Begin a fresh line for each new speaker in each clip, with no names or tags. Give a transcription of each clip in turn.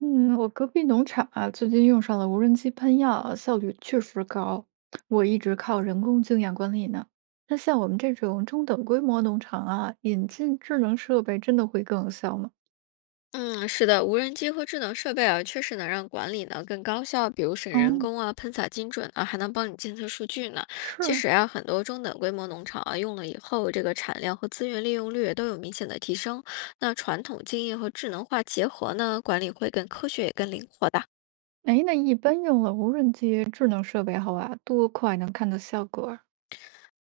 嗯，我隔壁农场啊，最近用上了无人机喷药，效率确实高。我一直靠人工经验管理呢。那像我们这种中等规模农场啊，引进智能设备真的会更有效吗？
嗯，是的，无人机和智能设备啊，确实能让管理呢更高效，比如省人
哦，
工啊、喷洒精准啊，还能帮你监测数据呢。其
是，
实啊，很多中等规模农场啊，用了以后，这个产量和资源利用率都有明显的提升。那传统经验和智能化结合呢，管理会更科学也更灵活的。
哎，那一般用了无人机智能设备后啊，多快能看到效果儿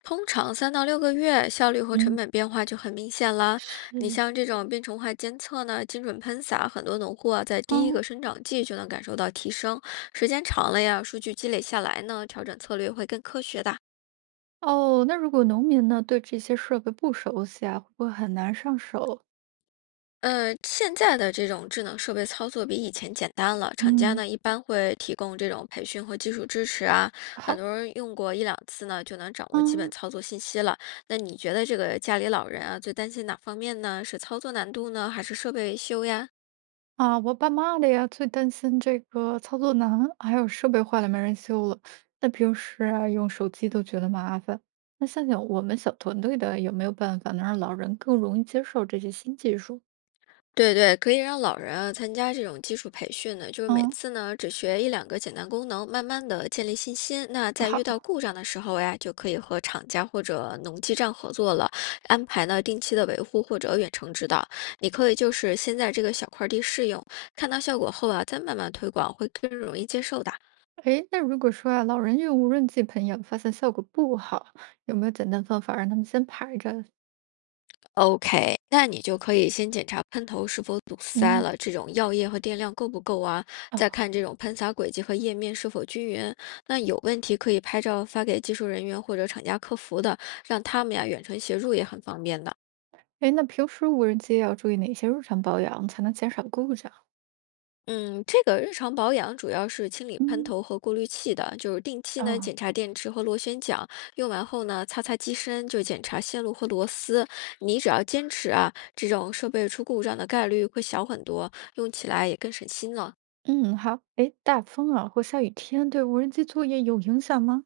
通常3到6个月，效率和成
嗯，
本变化就很明显了。你
是
像这种病虫害监测呢，精准喷洒，很多农户啊，在第一
哦，
个生长季就能感受到提升。时间长了呀，数据积累下来呢，调整策略会更科学的。
哦，那如果农民呢对这些设备不熟悉啊，会不会很难上手？
现在的这种智能设备操作比以前简单了，厂家
嗯，
呢一般会提供这种培训和技术支持啊，很
好。
多人用过一两次呢就能掌握基本
嗯。
操作信息了。那你觉得这个家里老人啊最担心哪方面呢？是操作难度呢，还是设备维修呀？
啊，我爸妈的呀，最担心这个操作难，还有设备坏了没人修了。那平时啊，用手机都觉得麻烦。那想想我们小团队的有没有办法能让老人更容易接受这些新技术？
对对，可以让老人啊参加这种基础培训呢，就是每
嗯，
次呢只学一两个简单功能，慢慢的建立信心。那在遇到
好。
故障的时候呀，就可以和厂家或者农机站合作了，安排呢定期的维护或者远程指导。你可以就是先在这个小块地试用，看到效果后啊，再慢慢推广，会更容易接受的。
诶，那如果说啊，老人用无人机喷药发现效果不好，有没有简单方法让他们先排着？
OK，那你就可以先检查喷头是否堵塞
嗯，
了，这种药液和电量够不够啊？再
哦，
看这种喷洒轨迹和液面是否均匀。那有问题可以拍照发给技术人员或者厂家客服的，让他们呀远程协助也很方便的。
诶，那平时无人机要注意哪些日常保养才能减少故障？
嗯，这个日常保养主要是清理喷
嗯，
头和过滤器的，就是定期呢
哦，
检查电池和螺旋桨，用完后呢擦擦机身，就检查线路和螺丝。你只要坚持啊，这种设备出故障的概率会小很多，用起来也更省心了。
嗯，好。诶，大风啊或下雨天对无人机作业有影响吗？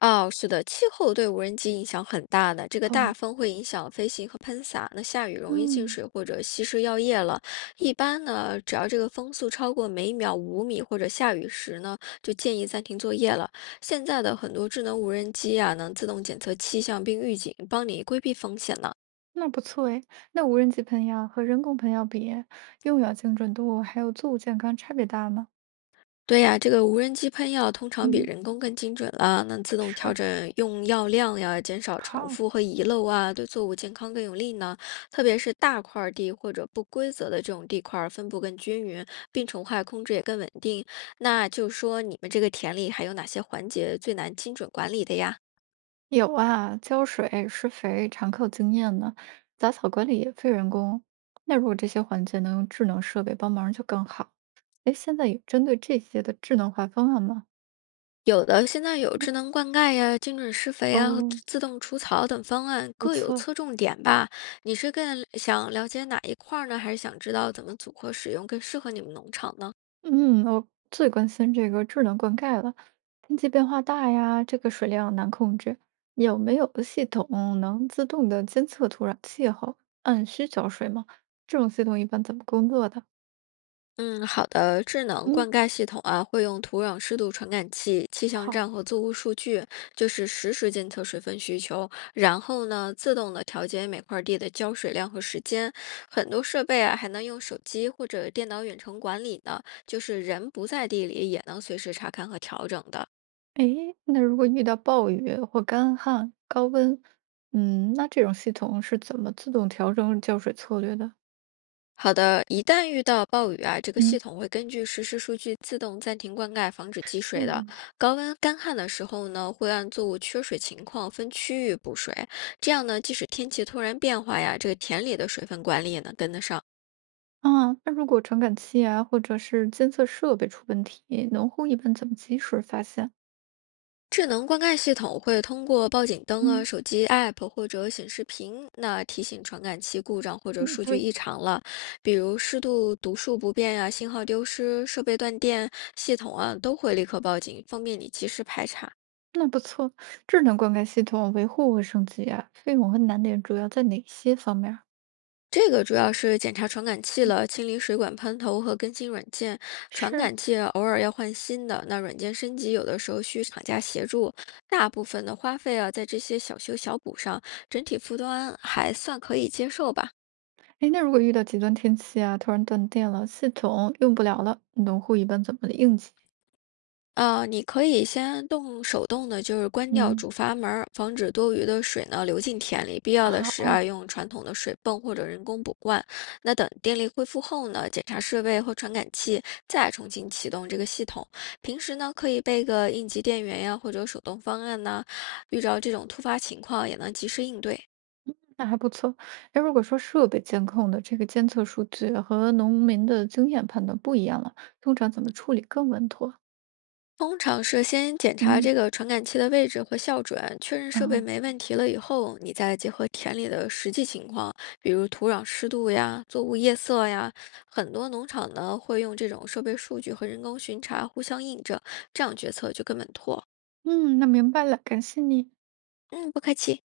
哦，是的，气候对无人机影响很大的。这个大
哦，
风会影响飞行和喷洒，那下雨容易进
嗯，
水或者稀释药液了。一般呢，只要这个风速超过每秒5米或者下雨时呢，就建议暂停作业了。现在的很多智能无人机啊，能自动检测气象并预警，帮你规避风险呢。
那不错诶。那无人机喷药和人工喷药比，用药精准度还有作物健康差别大吗？
对呀，这个无人机喷药通常比
嗯，
人工更精准了，那自动调整
是，
用药量呀，减少重
好，
复和遗漏啊，对作物健康更有利呢。特别是大块儿地或者不规则的这种地块儿，分布更均匀，病虫害控制也更稳定。那就说你们这个田里还有哪些环节最难精准管理的呀？
有啊，浇水、施肥常靠经验呢，杂草管理也费人工。那如果这些环节能用智能设备帮忙就更好。诶，现在有针对这些的智能化方案吗？
有的现在有智
嗯，
能灌溉呀、精准施肥呀和
哦，
自动除草等方案，
不
各有
错。
侧重点吧。你是更想了解哪一块儿呢，还是想知道怎么组合使用更适合你们农场呢？
嗯，我最关心这个智能灌溉了。天气变化大呀，这个水量难控制，有没有系统能自动的监测土壤气候，按需浇水吗？这种系统一般怎么工作的？
嗯，好的。智能
嗯，
灌溉系统啊，会用土壤湿度传感器、气象
好，
站和作物数据，就是实时监测水分需求，然后呢，自动的调节每块地的浇水量和时间。很多设备啊，还能用手机或者电脑远程管理呢，就是人不在地里也能随时查看和调整的。
诶，那如果遇到暴雨或干旱、高温，嗯，那这种系统是怎么自动调整浇水策略的？
好的，一旦遇到暴雨啊，这个
嗯，
系统会根据实时数据自动暂停灌溉，防止积
是
水的。高温干旱的时候呢，会按作物缺水情况分区域补水，这样呢，即使天气突然变化呀，这个田里的水分管理也能跟得上。
啊，那如果传感器啊，或者是监测设备出问题，农户一般怎么及时发现？
智能灌溉系统会通过报警灯啊、
嗯。
手机 app 或者显示屏，那提醒传感器故障或者
嗯，
数据
对，
异常了，比如湿度读数不变呀、信号丢失、设备断电，系统啊都会立刻报警，方便你及时排查。
那不错。智能灌溉系统维护和升级啊，费用和难点主要在哪些方面儿？
这个主要是检查传感器
嗯，
了，清理水管喷头和更新软件。传
是。
感器偶尔要换新的，那软件升级有的时候需厂家协助，大部分的花费啊在这些小修小补上，整体负担还算可以接受吧。
哎，那如果遇到极端天气啊，突然断电了，系统用不了了，农户一般怎么应急？
你可以先动手动的，就是关掉
嗯，
主阀门儿，防止多余的水呢流进田里。必要的
好
时
哦，
啊，用传统的水泵或者人工补灌。那等电力恢复后呢，检查设备或传感器，再重新启动这个系统。平时呢，可以备个应急电源呀，或者手动方案呐，遇着这种突发情况也能及时应对。
那还不错。哎，如果说设备监控的这个监测数据和农民的经验判断不一样了，通常怎么处理更稳妥？
通常是先检查
嗯。
这个传感器的位置和校准，确认设备
哦，
没问题了以后，你再结合田里的实际情况，比如土壤湿度呀、作物夜色呀，很多农场呢会用这种设备数据和人工巡查互相印证，这样决策就更稳妥。
嗯，那明白了，感谢你。
嗯，不客气。